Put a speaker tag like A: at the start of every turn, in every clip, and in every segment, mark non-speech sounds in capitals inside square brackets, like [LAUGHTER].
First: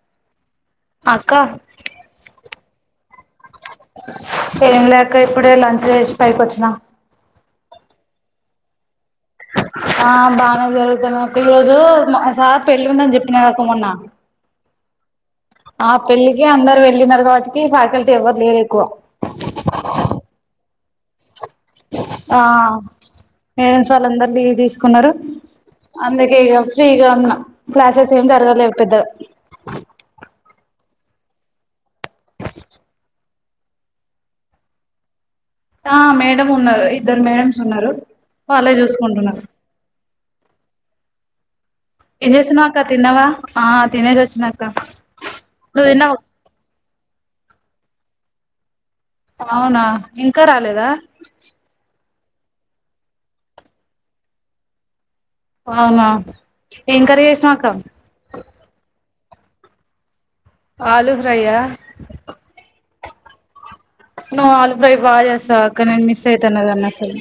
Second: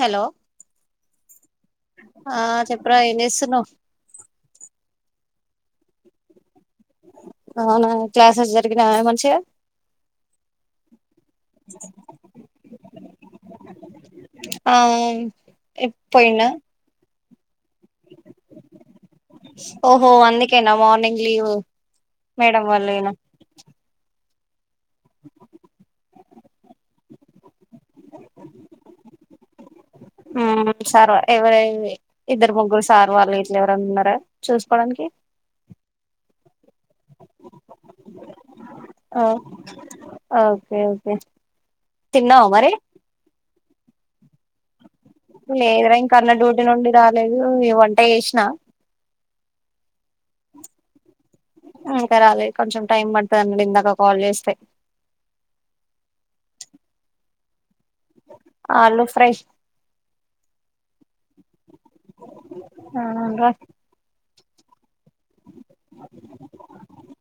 A: Hello
B: అక్క
A: ఆ చెప్పురా ఏమ్ జేస్తున్నావ్.
B: ఇంకా ఇప్పుడే లంచ్ జేసి పైకొచ్చిన
A: ఔనా క్లాసెస్ జరిగినాయా ఎమన్న
B: ఆ బానే జరుగుతున్నదక్క ఈ రోజు మ సార్ పెళ్లుందని చెప్పినగ. కు మెన్న
A: ఆ
B: ఆ పెళ్ళికి
A: పోయినా
B: అందరు వెళ్ళినరు కావ. ట్టి ఫ్యాకల్టి ఎవర్ర్ లేరెక్కువ
A: ఓహో అందుకేనా మార్నింగ్ లీవ్
B: ఆ
A: మేడం వాళ్ళేనా
B: మేడమ్ వాళ్ళంద. లీవ్ దీస్కున్నరు అందుకే ఇగ ఫ్రీగ ఉన్న క్లాసెసేమ్ జరగలేవ్ పెద్దగ.
A: ఉమ్ సార్ ఎవరై ఇద్దర్ ముగ్గురు సారు వాళ్ళు ఇట్లెవరన్నున్నర చూసుకోడానికి.
B: ఆ మేడమున్నారు. ఇద్దరు మేడమ్సున్నరు వాళ్ళే జూసుకుంటున్నరు.
A: కే ఓకే తిన్నావా మరి
B: ఎంజేస్తున్నావక్క తిన్నవా ఆ తినేసివచ్చిన అక్క నువ్వు
A: లేదురఇంక
B: తిన్నావా
A: అన్నడ్యూటీ నుండి రాలేదు ఈ వంట చేసినా
B: అవునా ఇంకారాలేదా
A: ఇంకా రాలేకొంచెం టైం పడతా దన్నాడుఇందాక కాల్ చేస్తే
B: స ప్
A: ఆలో ఫ్రెష్
B: ఆలుూ ప్రైయ
A: ఆ ఇంగా
B: నో అలు ప్రెబా చేస్తావుఅక్క నేను మిస్ అయితనధాని అసలు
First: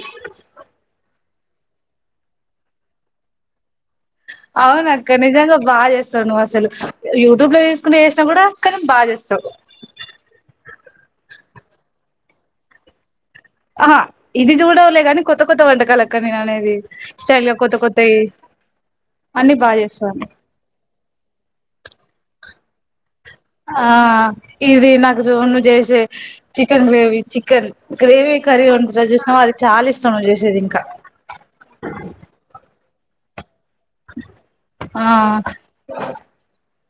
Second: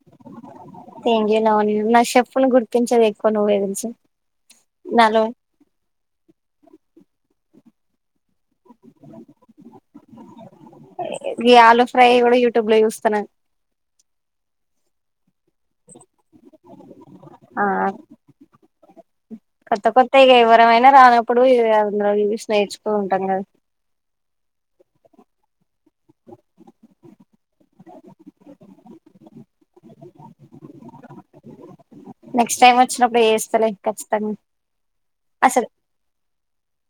A: ఎలా న చెప్పును గుర్తించె ఎక్కువ నువ్వేతెలుస
B: అవునక్క నిజంగా బా చేస్తావునువ్వు అసలు యూట్యూబ్ లో స్ కొన్ని చేసినా కూడా కానీ బాగా చేస్తావు
A: ఇ ఆలు ఫ్రై యూట్యూబ్ లో చూస్తాను
B: ఆహా ఇది చూడవులే గాని కొత్త కొత్త వంటకాలు అక్క నేను అనేది శటైల్గా
A: ఆ
B: కొత్త కొత్తయి అన్ని బాగా
A: కొత్త కొత్త
B: చేస్తాను
A: ఇక ఎవరమైనా రానప్పుడు అందరూ ఇ స్నేహించు అ
B: ఆ ఇది నాకు చ నువ్వు చేసే chicken gravy chicken gravy curry ఉంటాది చూసినావు అది చాలా ఇష్టం నువ్వు చేసేది ఇంకా
A: నెక్స్ట్ టైమ్ వచ్చినప్పుడు ఏ చేస్తలే కచితంగా
B: ఆ
A: అసలు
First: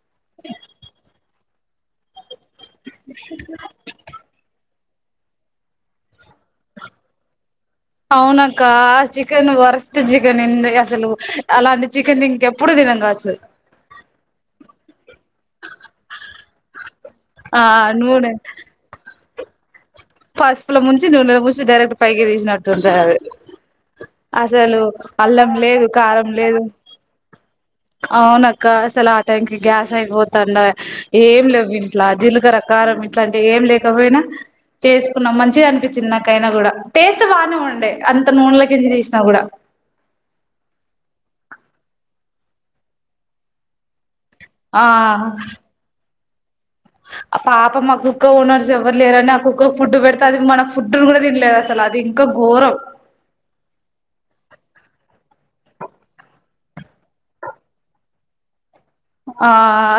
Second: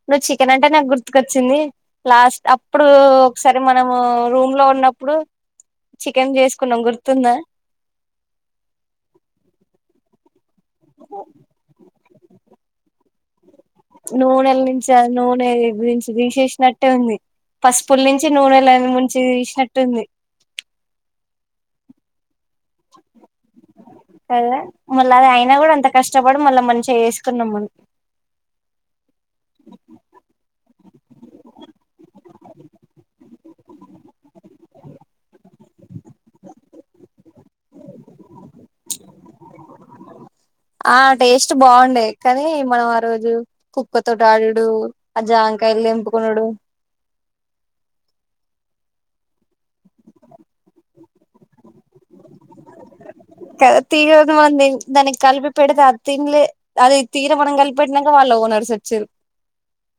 A: నువ్ చికెన్ అంటే నా గుర్తు కాచ్చింది లాస్ట్ అప్పుడు ఒకసారి మనము రూమ్ లో ఉన్నప్పు ఇప్పుడు చికెన్ చేసుకున్న గుర్తుందా
B: అవునాక్క ఆ చికెన్ వరస్ట్ చికెన్ ఎంది అసలు అలాంటి చికెన్ ఇంకెప్పుడు తినం కావచ్చు
A: నూనెల టీ ఉంది
B: ఆ
A: పసుపుల నుంచి నూనెల ము చి థెష్నాటు ఉంది
B: పస్పు లో ముంచి నునెలో ముంచి డైరెక్ట్ పైకి తీసినట్టు ఉంటాది ఆది
A: కదా
B: అసలు
A: మళ్ళీ అది
B: అల్లం
A: అయినా కూడా
B: లేదు
A: అంత
B: కారం
A: కష్టపడి
B: లేదు
A: మళ్ళీ మంచిగా చేసుకున్నాం మనం
B: అవునక్క అసలు ఆ టైంక్ గ్యాస్ అయిపోతుండ ఏం లేవు ఇంట్లా జీలకర కారం ఇట్లా ఏం లేక పోయినా చేసుకున్నాం మంచిగా అనిపించింది నాకైనా కూడా టేస్ట్ బాగానే ఉండే అంత నూనెలేకించి తీసినా కూడా
A: ఆ టేస్ట్ బాగుండే కానీ మనం ఆ రోజు కుప్ప తోటి ఆడుడు ఆ జామకాయలు తెంపు పోనుడు
B: ఆ పాప మా కుక్క ఓనర్స్ ఎవ్వరు లేరుని ఆ కుక్కకు ఫుడ్ పెడితే అది మన ఫుడ్ కూడా తినలేదు అసలు అది ఇంకా ఘోరం
A: కదా తీర మంది దానికి కలిపి పెడితే ఆ తినలే అది తీర మనం కలిపెట్టినాక వాళ్ళ ఓనర్స్ వచ్చిరు
B: ఆ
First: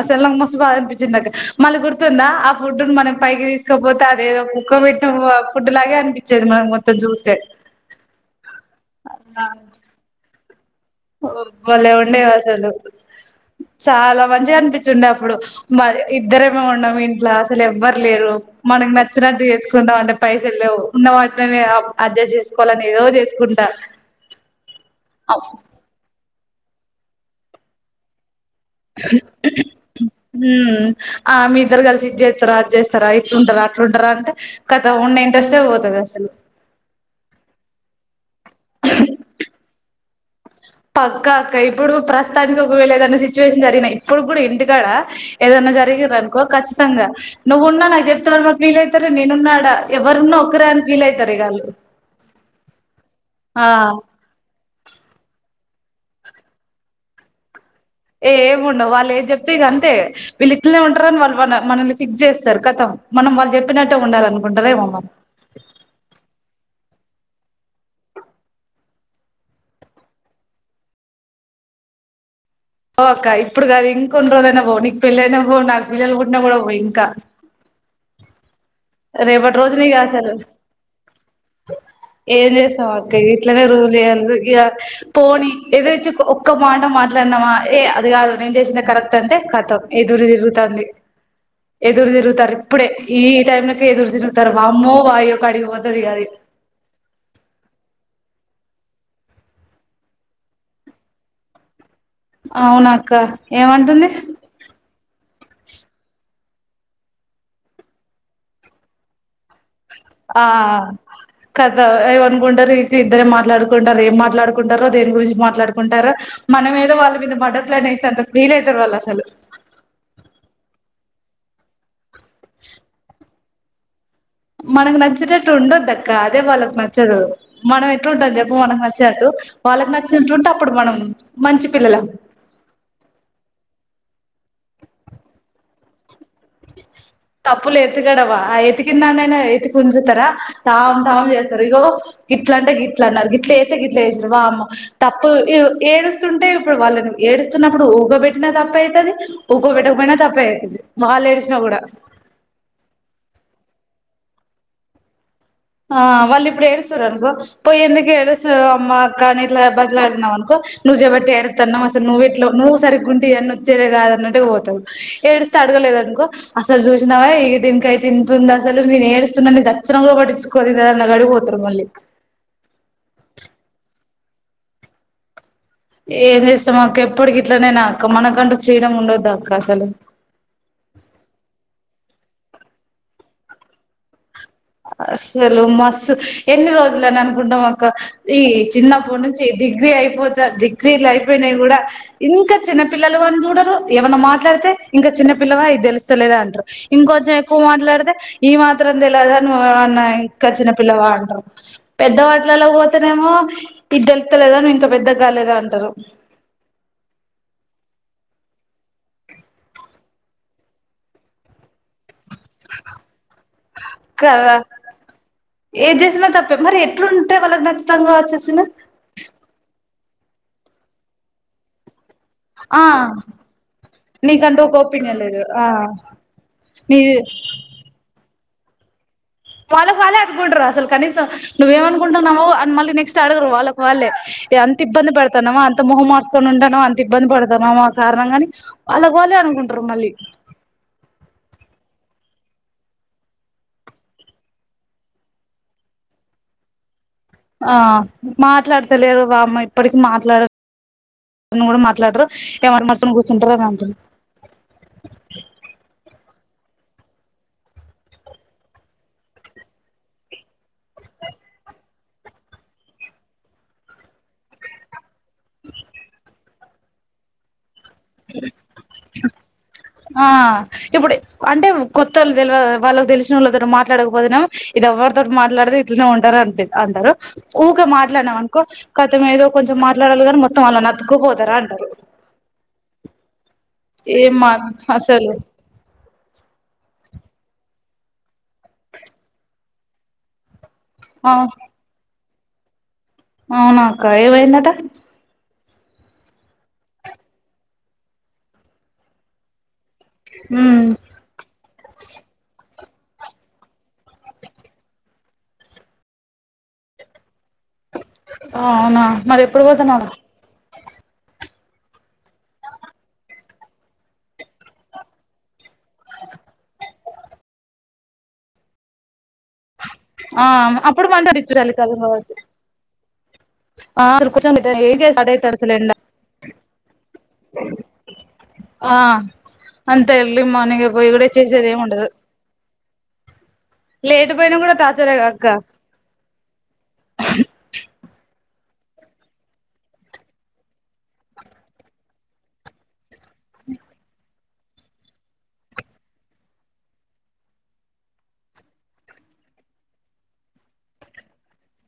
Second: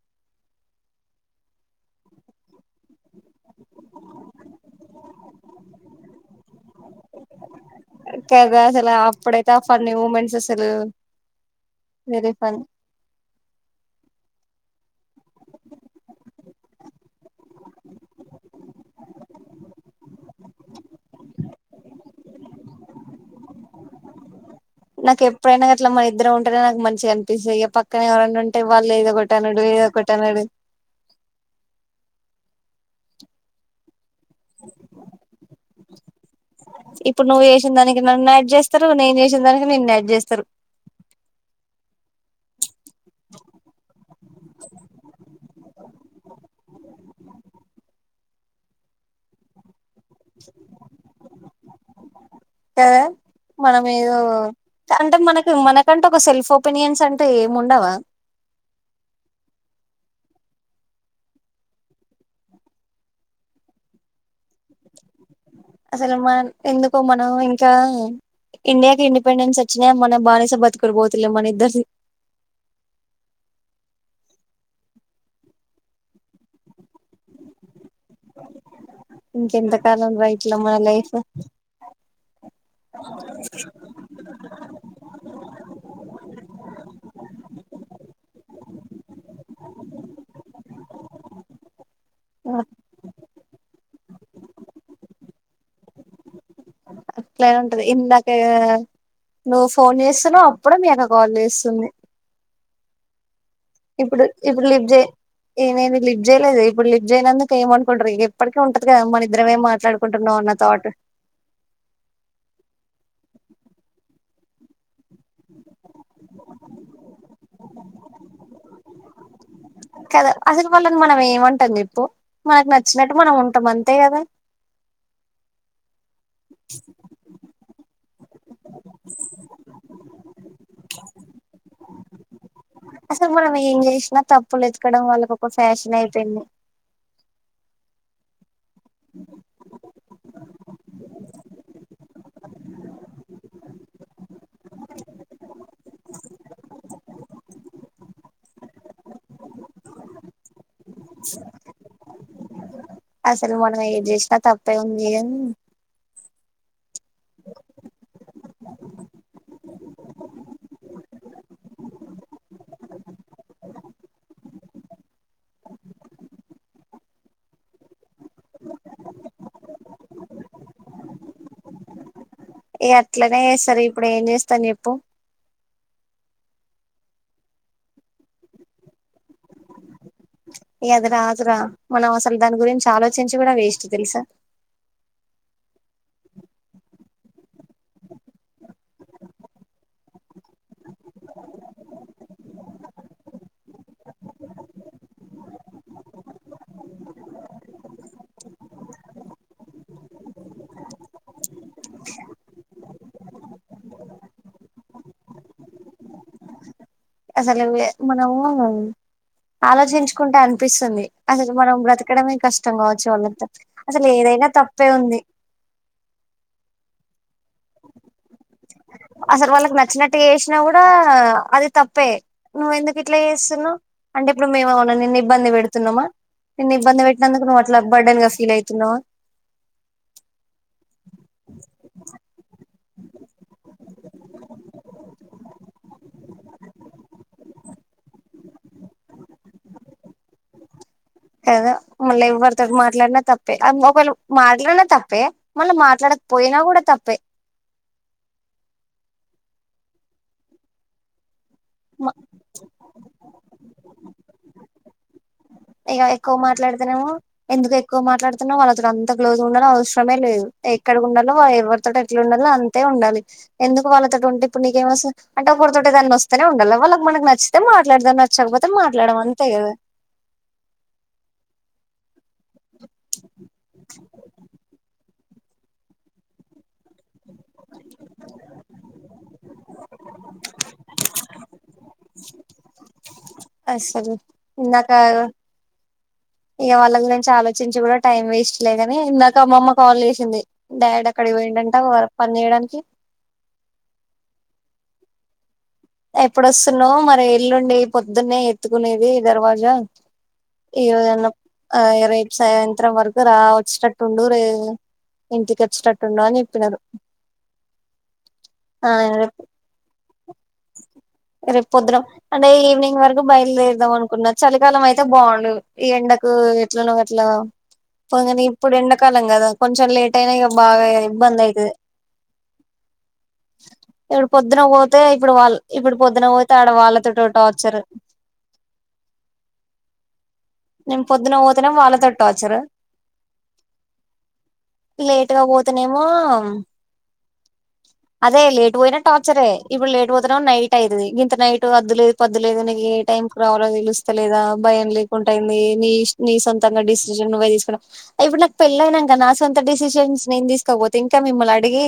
B: సెల్ల మస బాగానిపించిందక్క మళ్ళీ గుర్తుందా ఆ ఫుడ్ మనం పైకి తీసుకపోతే అదేదో కుక్క పెట్టిన ఫుడ్ లాగే అనిపించేది మనం మొత్తం చూస్తే
A: సలా అప్పుడతే ఆ ఫన్నీ మూమెంట్స్ ఆస్ సలు
B: భలే ఉండేవి అసలు చాలా మంచిగా అనిపించిండే అప్పుడు మ ఇద్దర ఉన్నాం ఇంట్లో అసలు ఎవ్వరు లేరు మనకు నచ్చినట్టు చేసుకుంటాం అంటే పైసలు లేవు ఉన్న వాటినే అడ్జస్ట్ చేసుకోవాలని ఏదో చేసుకుంటా
A: నాకు ఎప్పుడు ఐనా గట్లా మరి ఇద్దరం ఉంటేనే నాకు మంచిగా అనిపిస్తుంది ఇక పక్కన ఎవరన్నా ఉంటే వాళ్ళు
B: హ
A: ఏదో ఒకటి అనుడు ఏదో ఒకటి అనుడు
B: ఆ మీ ఇద్దరు కలిసి ఇది చేస్త రా చేస్తారా ఇట్లుంటారా అట్లుంటారా కతం ఉన్న ఇంట్రెస్టే పోతది అసలు
A: ఇప్పుడు నువ్వు చేసిన దానికి నన్ను యాడ్ చేస్తారు నేను చేసిన దానికి నిన్ను యాడ్ చేస్తారు స్తరు
B: పక్కా అక్క ఇప్పుడు ప్రస్తుతానికి వెళ్ళ ఏదైనా సిచ్యువేషన్ జరిగినా ఇప్పుడు కూడా ఇంటికాడ ఏదైనా జరిగ్ర అనుకో ఖచ్చితంగా నువ్వు ఉన్నా నాకు చెప్తా వీలైతేనే నేను ఉన్న ఆడ ఎవరూ ఉన్న ఒకరే అని ఫీల్ అయితారు ఇగాళ్ళు
A: కదా మనం ఏదో అంటే మనకు మనకంటే ఒక సెల్ఫ్ ఒపీనియన్స్ అంటే ఏం
B: ఏం ఉండవు వాళ్ళు ఏం చెప్తే ఇక అంతే వీళ్ళు ఇట్లనే ఉంటారని వాళ్ళు మన మనల్ని ఫిక్స్ చేస్తారు కథం మనం వాళ్ళు చెప్పినట్టే ఉండాల అనుకుంటారో ఏమో
A: అసలు మన ఎందుకో మనం ఇంకా ఇండియాకి ఇండిపెండెన్స్ వచ్చినా మనం బానేసా బతుకుడిపోతులే మన ఇద్దరిది
B: ఓ అక్క ఇప్పుడు కాదు ఇంక కొన్ని రోజు అయి పోవు నీకు పెళ్ళి అయినా పోవు నాకు పిల్లలు పుట్టినా కూడా పోవు ఇంకా రేపటి
A: ఇంకెంత
B: రోజున ఇగ
A: కాలం రా
B: అసలు
A: యిట్ల మన లైఫ్
B: ఏం చేస్తాం అక్క ఇట్లనే రూల్ వయ్యాలి ఇక పోని ఎదురిచ్చి ఒక్క మాట మాట్లాడినామా ఏ అది కాదు నేను చేసింది కరెక్ట్ అంటే కథం ఎదురు తిరుగుతాంది ఎదురు తిరుగుతారు ఇప్పుడే ఈ టైంలో ఎదుర్ తిరుగుతారు వమ్మో వాయో కడికి పోతాది ఆది
A: అట్లే ఉంటది ఇందాక నువ్వు ఫోన్ చేస్తున్నావ్ అప్పుడే మీ అక్క కాల్ చేస్తుంది
B: అవును అక్క ఏమంటుంది
A: ఇప్పుడు ఇప్పుడు లిఫ్జే ఏమనేమి లిఫట్ చేయలేదు ఇప్పుడు లిఫట్ చేయన అందుకు ఏమనుకోండి ఇ ఎప్పటిక ఉంటది కదా మన ఇరమేం మాట్లాడు
B: ఆ కథ ఏం అనుకుంటారు ఇక ఇద్దర మాట్లాడుకుంటారు ఏం మాట్లాడుకు కుండారు దేని గురించి మాట్లాడుకుంటారు మనం ఏదో వాళ్ళ మీద మర్డర్ ప్లాన్ వేసినంత ఫీలయితారు వాళ్ళు అసలు
A: కదా అసలు వాళ్లని మనం ఏం అంటం చెప్పు మనకు నచ్చినట్టు మనం ఉంట టమ్ అంతే కదా
B: మనకు నచ్చి నట్టు ఉండద్ద అదే వాళ్లకు నచ్చదు మనం ఎట్లా ఉంటుంది చెప్ మనకు నచ్చినట్టు వాళ్ళకి నచ్చి నట్టు ఉంటే అప్పుడు మనం మంచి పిల్లలం
A: అసలు మనం ఏం జేసినా తప్పులు ఎతకడం వాళ్ళకి ఒక ఫ్యాషన్ అయింది తెన్న
B: తప్పులు ఎతుకడవా ఆ ఎతికిందాన్న అైనా ఎతికి ఉంచుతారా తాం తాం చేస్తారు ఇగో గిట్ల అంటే గిట్లు అన్నారు గిట్లు వస్తతే గిట్లు వస్తారు బ అమ్మ తప్పు ఏడుస్తుంటే ఇప్పుడు వాళ్ళని ఏడుస్తున్నప్పుడు ఊగోబెట్టినా తప్పు అవుతుంది ఊగో పెట్టకపోయినా తప్పు అవుతుది మహ లే ఏడుసినా కూడా
A: జేసిన తప్పే ఉంది ఏం
B: ఆ వాళ్ళు ఇప్పుడు ఏడుస్తారునుకో పోయేందుకేడుస్తారు అమ్మ కాని ఇట్లా బదిలాడినావు అనుకో నువ్వు చెబట్టి ఏడుతున్నావు అసలు నువ్వు ఇట్లా నువ్వు సరిగ్గు ఉంట ఇవన్న వచ్చేదే కాద అన్నట్టుగా పోతావు ఏడుస్తే అడగలేదునుకో అసలు చూసినవే ఇ దీనికైతే ఇంతంది అసలు నేను ఏడుస్తున్నా నీ చచ్చన లో పట్టించు అ నా గడి పోతుారు మళ్లికి
A: అట్లనే చేస్తారు ఇప్పుడు ఏం చేస్తాను చెప్పు
B: ఏం చేస్తాం మాకు ఎప్పటికి ఇట్లనేనా అక్క మనకంటూ ఫ్రీడమ్ ఉండొదు అక్క అసలు
A: ఏద్రా అ్ర మనవస అసలు దాని గురించి ఆలోచించి కూడా వేస్ట్ తెలుసా
B: అసలు మస్సు ఎన్ని రోజులని అనుకుంటాం అక్క ఈ చిన్నప్పటి నుంచి డిగ్రీ అయిపోతా దిగ క్రియలు అయిపోయినాయి కూడా ఇంకా చిన్న పిల్లలు వాని చూడరు ఏమన్నా మాట్లాడితే ఇంకా చిన్న పిల్లవా అది తెలుస్తలేదా అంటారు ఇంకొంచెం ఎక్కువ మాట్లాడితే ఈ మాత్రం తెలిద కచ్చిన పిల్ వాడు్ర పెద్ద వాటిలలో పో స్తనేమో ఇదిద్దలుతలేదా నువ్ ఇంకా పెద్ద కాలేదా అంటారు
A: అసలు మనము ఆలోచించుకుంటే అనిపిస్తుంది అసలు మనం బ్ర ఇక్కడమే కష్టం కావచ్చు వాళ్ళంతా అసలు ఏదైనా
B: కదా
A: తప్పే ఉంది
B: వాళ నచ్చతంగ వచ్చసిిన
A: ఇట్ చేసినా కూడా అది తప్పే నువ్వు
B: ఆ
A: ఎందుకు ఇట్లా చేస్తున్నావు అంటే ఇప్పుడు
B: నీకంటూ ఒక
A: మేమువు నిన్న
B: ఒపీనియన్ లేదు
A: ఇబ్బంది
B: ఆ
A: పెడుతున్నామా నిన్న
B: నీ
A: ఇబ్బంది పెట్నందుకు నువ్వు అట్లా బర్డ గా ఫీల్ అయివుతు తిన్నావా
B: వాళ్ళకి వాళ్ళే అనుకుడరు అసలు కనీసం నువ్వేమ అనుకుంటావున్నావ్వు మళ్ళీ నెక్స్ట్ అడగరు వాళ్ళకు వాళ్ళే ఎంత ఇబ్బంది పెడతానమా అంత మొహం మార్చకొని ఉంటానో అంత ఇబ్బంది పెడతానమా కారణం కాని వాళ్ళకు వాళ్ళే అనుకుంటారు మళ్ళీ
A: కదా మళ్ళీ ఎవరితో మాట్లాడినా తప్పే ఒకేళ మాట్లాడినా తప్పే మళ్ళీ మాట్లాడకపోయినా కూడా తప్పే
B: ఆ మాట్లాడతలేరు బామ్మ ఇప్పటికి మాట్లాడ అని కూడా మాట్లాడరు ఏమన్న మర్చని కూర్చుంటారు అని అంటు [UNINTELLIGIBLE]
A: ఇక ఎక్కువ మాట్లాడుతునేమో ఎందుకు ఎక్కువ మాట్లాడుతున్నాో వాళ్ళతో అంత క్లోజ్గా ఉండాలో అవసరమే లేదు ఎక్కడ ఉంలో వా ఎవరితోట ఎట్లా ఉండాలో అంతే ఉండాలి ఎందుకు వాళ్ళతో ఉంటే ఇప్పుడు నీకేమోసలు అంట ఒకడు తోటే కని బస్త నే ఉండాల వాళ్ళ మనకి నచ్చతే మా మాట్లాడదాని నచ్చకపోతే మాట్లాడడం అంతే కదా
B: ఆ ఇప్పుడు అంటే కొత్తళ్ళ తెలివద వాళ్ళకి తెలిసిన వాళ్ళతో మాట్లాకపోతునాం ఇది ఎవర్ మాట్లాడతే ఇట్లనే ఉంటారు అందరు ఊకే మాట్లాడం అనుకో కతం ఏదో కొంచెం మా అలల్ గారు మొత్తం అళ్ళ అద్కు పోదారా అంటారు
A: అసలు
B: ఏ మా
A: ఇందాక
B: అసలు
A: ఇక వాళ్ళగురించి ఆలోచించి కూడా టైం వేస్ట్ లేదని ఇందాక అమ్మమ్మ కాల్ చేసింది డాడ్ అక్కడకి పోయిండంట వర పనిజేయడానికి
B: అవునాక్క ఏ వైందటా
A: ఎప్పుడొస్తున్నావు మరి ఎల్లుండి పొద్దున్నే ఎత్తుకునేది దర్వాజా
B: ఉమ్
A: ఇవన్న ఆ రైపుసయంత సాయంత్రం వరకు రా వచ్చేటట్టుండు రే ఇంటికి వచ్చేటట్టుండు అని చెప్పినారు
B: ఆ అవునా మరి ఎప్పుడు పోతున్నాను
A: రేపు పొదురం అంటే ఈవినింగ్ వరకు బయలుదేరదాం అనుకున్న చలికాలం అయితే బాగు అ [UNINTELLIGIBLE] ఈ ఎండకు ఎట్లనో అట్లా పగానే ఇప్పుడు ఎండాకాలం కదా కొంచెం లేట్ అయినా
B: ఆ
A: ఇక బాగా
B: అప్పుడు
A: ఇబ్బంది
B: మంచిగా
A: అయితది
B: చలికాలం కాబట్టి ఆ
A: ఇప్పుడు
B: అసలు కొంచెం
A: పొద్దున
B: ఏం
A: పోతే
B: స్టార్ట్
A: ఇప్పుడు వాళ్ళ
B: అవుతారు అసలు ఎండ
A: ఇప్పుడు పొద్దున పోతే ఆడ వాళ్ళతో
B: ఆ అన్ ఎర్లీ మార్నింగ్
A: నేను
B: పోయి కూడా
A: పొద్దున
B: చేసేది
A: పోతేనే
B: ఏమి ఉండదు
A: వాళ్ళతో టార్చర్
B: లేట్ పోయినా కూడా టార్చర్ గా
A: లేట్
B: అక్క
A: పోతేనేమో
B: అ [UNINTELLIGIBLE]
A: అదే లేటు పోయినా టార్చరే ఇప్పుడు లేట్ పోతున్నా నైట్ అయితుది ఇంత నైట్ అద్దులేదు పద్దు లేదు ఏ టైం కు రావాలో తెలుస్తలేదా భయం లేకుంటయింది నీ నీ సొంతంగా డెసిషన్ భ తీసుకు ఇప్పుడు నాకు పెళ్ళ అయినాక నా సొంత డెసిషన్స్ నేను తీసుకోకపోతే ఇంకా మిమ్మని అడిగి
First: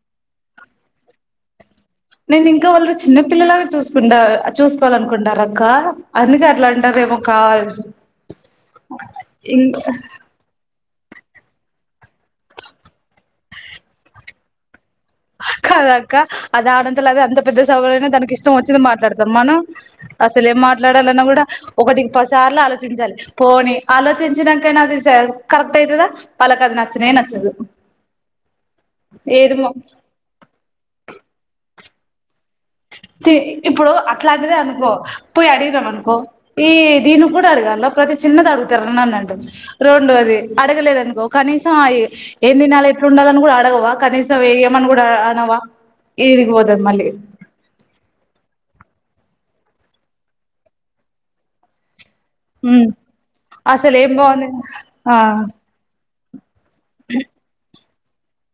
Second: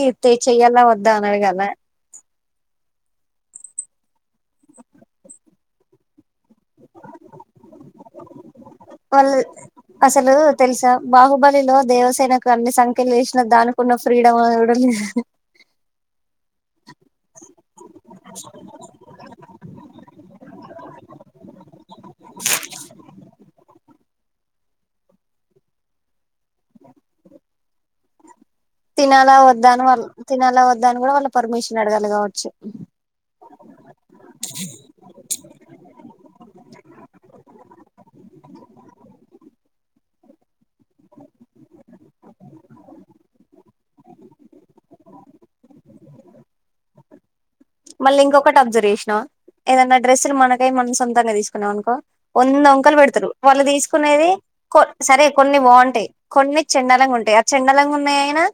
A: చెయ్యాల వద్దా అడగాల
B: నేను ఇంకా వాళ్ళు చిన్న పిల్లలానే చూసుకుంటా చూసుకోవాలనుకుంటార అక్క అందుక లండరమ కాల్
A: వాళ్ళు అసలు తెలుసా బాహుబలిలో దేవసేనకు అన్ని సంకెలు వేసిన దానికున్న ఫ్రీడమ్ కూడా లేదు.
B: కాదా అక్క అది ఆడ అ అంతలా [UNINTELLIGIBLE] ఎవలైనా తనకి ఇష్టం వచ్చింది. మాట్లాడతారు. మనం అసలే ఏం మాట్లాడాలన్నా కూడా ఒకటికి పదిసార్లు ఆలోచించాలి. పోని ఆలోచించాకైనా అది కరెక్ట్ అయితదా వాళ్ళకాది నచ్చనే నచ్చదు.
A: తినాలా
B: ఏదిమో
A: వద్దాను వాళ్ళు తినలా వద్దాని కూడా వాళ్ళ పర్మిషన్ అడగాలి. కావచ్చు
B: ఇప్పుడు అట్లాంటిదే అనుకో పోయి అడిగినం అనుకో. ఈ దీన్ని కూడా అడిగల్నా ప్రతి చిన్నది అడుగుతారా నన్ను అంటాడు. రెండోది అడగలేద అనుకో కనీసం ఎమ్ తినాల ఎట్లు ఉండాలిని, కూడా అడగవా కనీసం వేయమని కూడా అనవా ఎడికిపోతది. మళ్ళీ
A: మళ్ళీ ఇంకొకటి అబ్జర్వేషన్ ఏదన్నా డ్రెస్సులు మనకై మనం సొంతంగా తీసుకున్నాం. అనుకో వంద
B: ఉమ్
A: వంకలు పెడతారు. వాళ్ళు
B: అసలు ఏం
A: తీసుకునేది
B: బాగుంది ఆ
A: సరే కొన్ని బాగుంటాయి. కొన్ని చెండాలంగా ఉంటాయి. ఆ చెండాలంగా ఉన్ నేను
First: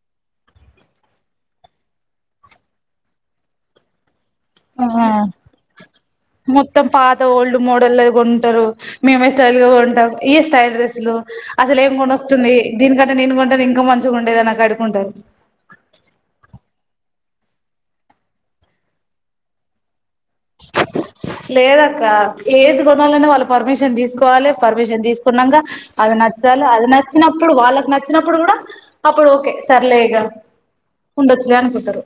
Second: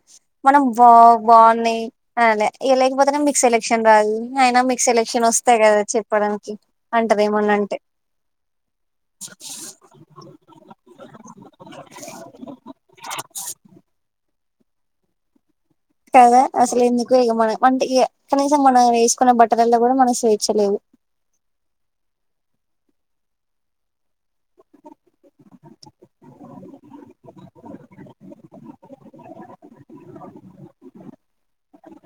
A: మనం బా బాగున్నాయి. అనాలి లేకపోతే మీకు సెలక్షన్ రాదు అయినా మీకు
B: ఆ
A: సెలక్షన్ వస్తాయి కదా చెప్పడానికి
B: మొత్తం పాత
A: అంటారేమన్నా
B: ఓల్డ్
A: అంటే
B: మోడల్ కొంటారు. మేమే స్టైల్ గా కొంటాం. ఈ స్టైల్ డ్రెస్సులు అసలే ఏం కొనువాస్తోంది. దీనికంటే నేను కొంటేనే ఇంకా మంచిగా ఉండేది. అని లాడుకుంటారు.
A: కదా అసలు ఎందుకో ఇగా మనం అంటే కనీసం మనం వేసుకున్న బట్టలల్లో కూడా మనం
B: లేదక్క లేదు కొనాలనే వాళ్ళ పర్మిషన్ తీసుకోవాలి. పర్మిషన్ తీసుకున్నాంగా అది నచ్చాలి. అది నచ్చినప్పుడు వాళ్ళకి నచ్చినప్పుడు కూడా అప్పుడు ఓకే సరేలే ఇగా ఉండొచ్చులే అనుకుంటాడు.